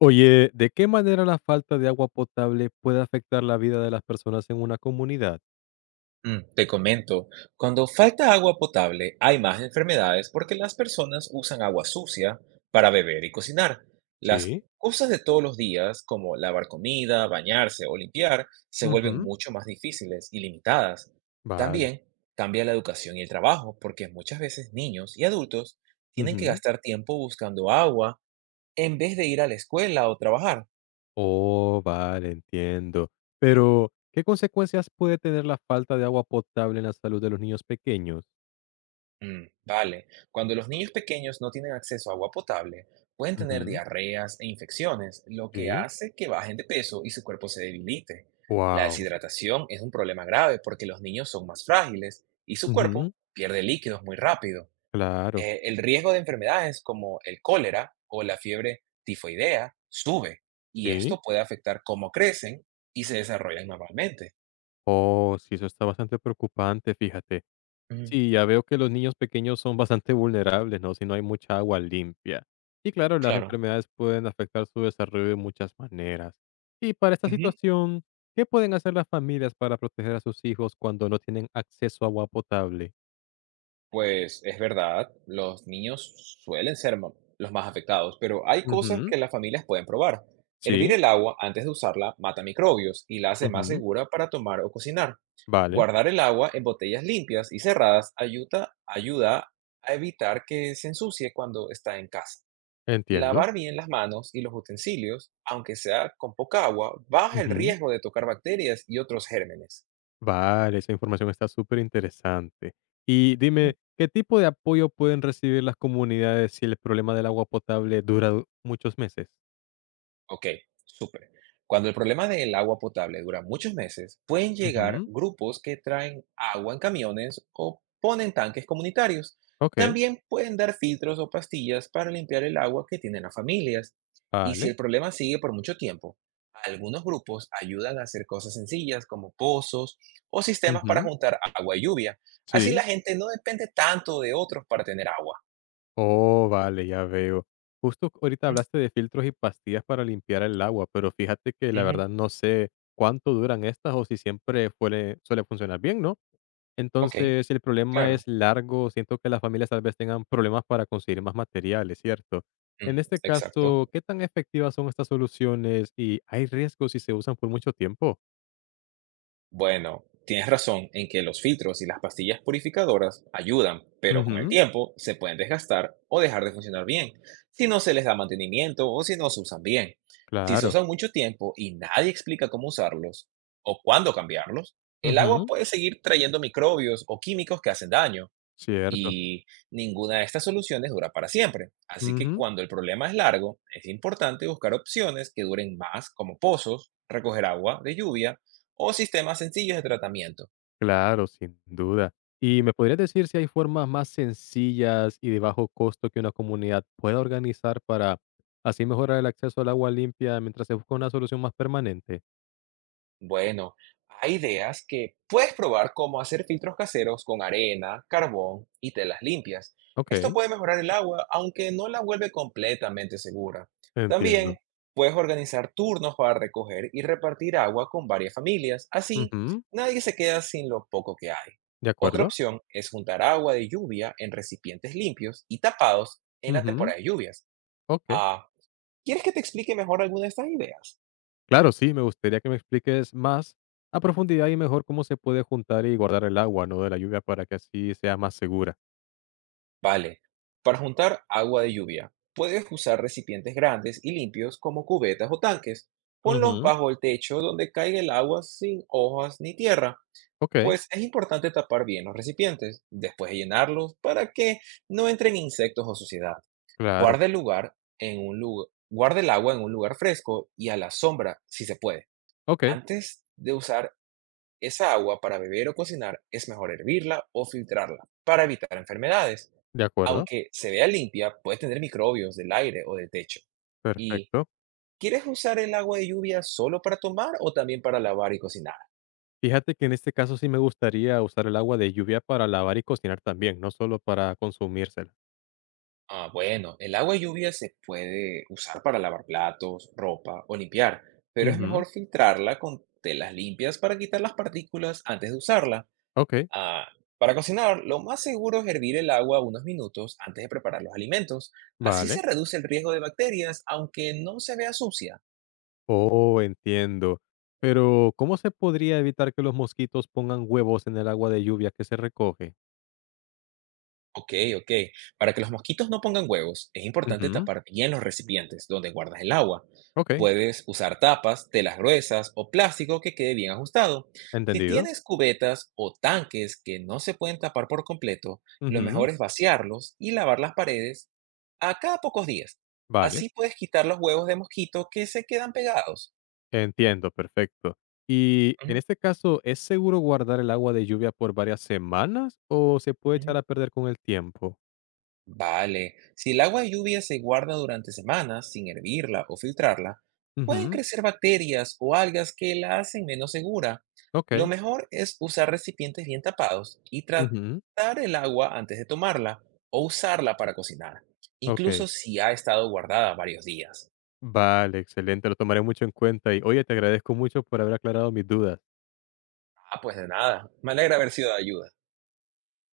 Oye, ¿de qué manera la falta de agua potable puede afectar la vida de las personas en una comunidad? Te comento, cuando falta agua potable hay más enfermedades porque las personas usan agua sucia para beber y cocinar. Las Sí, cosas de todos los días, como lavar comida, bañarse o limpiar, se vuelven ujú, mucho más difíciles y limitadas. vale. También cambia la educación y el trabajo porque muchas veces niños y adultos tienen que Ujú. gastar tiempo buscando agua en vez de ir a la escuela o trabajar. Oh, vale, entiendo. Pero, ¿qué consecuencias puede tener la falta de agua potable en la salud de los niños pequeños? Vale. Cuando los niños pequeños no tienen acceso a agua potable, pueden tener Ujú, diarreas e infecciones, lo que sí. hace que bajen de peso y su cuerpo se debilite. La Wow. deshidratación es un problema grave porque los niños son más frágiles y su cuerpo pierde líquidos muy rápido. Claro. El riesgo de enfermedades como el cólera o la fiebre tifoidea sube y Sí. esto puede afectar cómo crecen y se desarrollan normalmente. Oh, sí, eso está bastante preocupante, fíjate. Mm, Sí, ya veo que los niños pequeños son bastante vulnerables, ¿no? Si no hay mucha agua limpia. Y claro, las claro. enfermedades pueden afectar su desarrollo de muchas maneras. Y para esta Ujú. situación, ¿qué pueden hacer las familias para proteger a sus hijos cuando no tienen acceso a agua potable? Pues es verdad, los niños suelen ser ma- los más afectados, pero hay cosas Ujú, que las familias pueden probar. Hervir sí, el agua antes de usarla mata microbios y la hace más ujú, segura para tomar o cocinar. vale, Guardar el agua en botellas limpias y cerradas ayuda a evitar que se ensucie cuando está en casa. entiendo. Lavar bien las manos y los utensilios, aunque sea con poca agua, baja el Ujú, riesgo de tocar bacterias y otros gérmenes. vale, esa información está súper interesante. Y dime, ¿qué tipo de apoyo pueden recibir las comunidades si el problema del agua potable dura muchos meses? Ok, súper. Cuando el problema del agua potable dura muchos meses, pueden llegar Ujú, grupos que traen agua en camiones o ponen tanques comunitarios. ok. También pueden dar filtros o pastillas para limpiar el agua que tienen las familias. Y si Vale. el problema sigue por mucho tiempo, algunos grupos ayudan a hacer cosas sencillas como pozos o sistemas para Ujú. juntar agua y lluvia. Así Sí. la gente no depende tanto de otros para tener agua. Oh, vale, ya veo. Justo ahorita Mm, hablaste de filtros y pastillas para limpiar el agua, pero fíjate que la ujú, verdad no sé cuánto duran estas o si siempre suele funcionar bien, ¿no? Ok, Entonces, si el problema claro. es largo, siento que las familias tal vez tengan problemas para conseguir más materiales, ¿cierto? Mm, En este Exacto. caso, ¿qué tan efectivas son estas soluciones y hay riesgos si se usan por mucho tiempo? Bueno, tienes razón en que los filtros y las pastillas purificadoras ayudan, pero con el Ujú, tiempo se pueden desgastar o dejar de funcionar bien, si no se les da mantenimiento o si no se usan bien. Si se claro. usan mucho tiempo y nadie explica cómo usarlos o cuándo cambiarlos, el agua Ujú, puede seguir trayendo microbios o químicos que hacen daño cierto. y ninguna de estas soluciones dura para siempre. Así que Ujú. cuando el problema es largo, es importante buscar opciones que duren más, como pozos, recoger agua de lluvia o sistemas sencillos de tratamiento. Claro, sin duda. ¿Y me podrías decir si hay formas más sencillas y de bajo costo que una comunidad pueda organizar para así mejorar el acceso al agua limpia mientras se busca una solución más permanente? Bueno, hay ideas que puedes probar como hacer filtros caseros con arena, carbón y telas limpias. Ok, Esto puede mejorar el agua, aunque no la vuelve completamente segura. entiendo. También puedes organizar turnos para recoger y repartir agua con varias familias. Así, Ujú, nadie se queda sin lo poco que hay. de Otra acuerdo. opción es juntar agua de lluvia en recipientes limpios y tapados en la Ujú, temporada de lluvias. ok. Ah, ¿quieres que te explique mejor alguna de estas ideas? Claro, sí, me gustaría que me expliques más a profundidad y mejor cómo se puede juntar y guardar el agua, ¿no? De la lluvia para que así sea más segura. Vale, para juntar agua de lluvia, puedes usar recipientes grandes y limpios como cubetas o tanques. Ponlos Ujú, bajo el techo donde caiga el agua sin hojas ni tierra, ok, pues es importante tapar bien los recipientes, después de llenarlos para que no entren insectos o suciedad. claro. Guarda el agua en un lugar fresco y a la sombra si se puede, Ok, antes de usar esa agua para beber o cocinar es mejor hervirla o filtrarla para evitar enfermedades. de acuerdo. Aunque se vea limpia, puede tener microbios del aire o del techo. ¿Y Perfecto. quieres usar el agua de lluvia solo para tomar o también para lavar y cocinar? Fíjate que en este caso sí me gustaría usar el agua de lluvia para lavar y cocinar también, no solo para consumírsela. Ah, bueno, el agua de lluvia se puede usar para lavar platos, ropa o limpiar, pero es Ujú, mejor filtrarla con telas limpias para quitar las partículas antes de usarla. ok, Ah, para cocinar, lo más seguro es hervir el agua unos minutos antes de preparar los alimentos. Así vale. se reduce el riesgo de bacterias, aunque no se vea sucia. Oh, entiendo. Pero, ¿cómo se podría evitar que los mosquitos pongan huevos en el agua de lluvia que se recoge? Ok, ok. Para que los mosquitos no pongan huevos, es importante Ujú, tapar bien los recipientes donde guardas el agua. ok, Puedes usar tapas, telas gruesas o plástico que quede bien ajustado. Si entendido. tienes cubetas o tanques que no se pueden tapar por completo, lo Ujú, mejor es vaciarlos y lavar las paredes a cada pocos días. vale, Así puedes quitar los huevos de mosquito que se quedan pegados. entiendo, perfecto. Y en Ujú, este caso, ¿es seguro guardar el agua de lluvia por varias semanas o se puede echar ujú. a perder con el tiempo? Vale, si el agua de lluvia se guarda durante semanas sin hervirla o filtrarla, pueden Ujú, crecer bacterias o algas que la hacen menos segura. Lo ok, mejor es usar recipientes bien tapados y ujú, tratar el agua antes de tomarla o usarla para cocinar, incluso ok. si ha estado guardada varios días. Vale, excelente, lo tomaré mucho en cuenta y, oye, te agradezco mucho por haber aclarado mis dudas. Ah, pues de nada, me alegra haber sido de ayuda.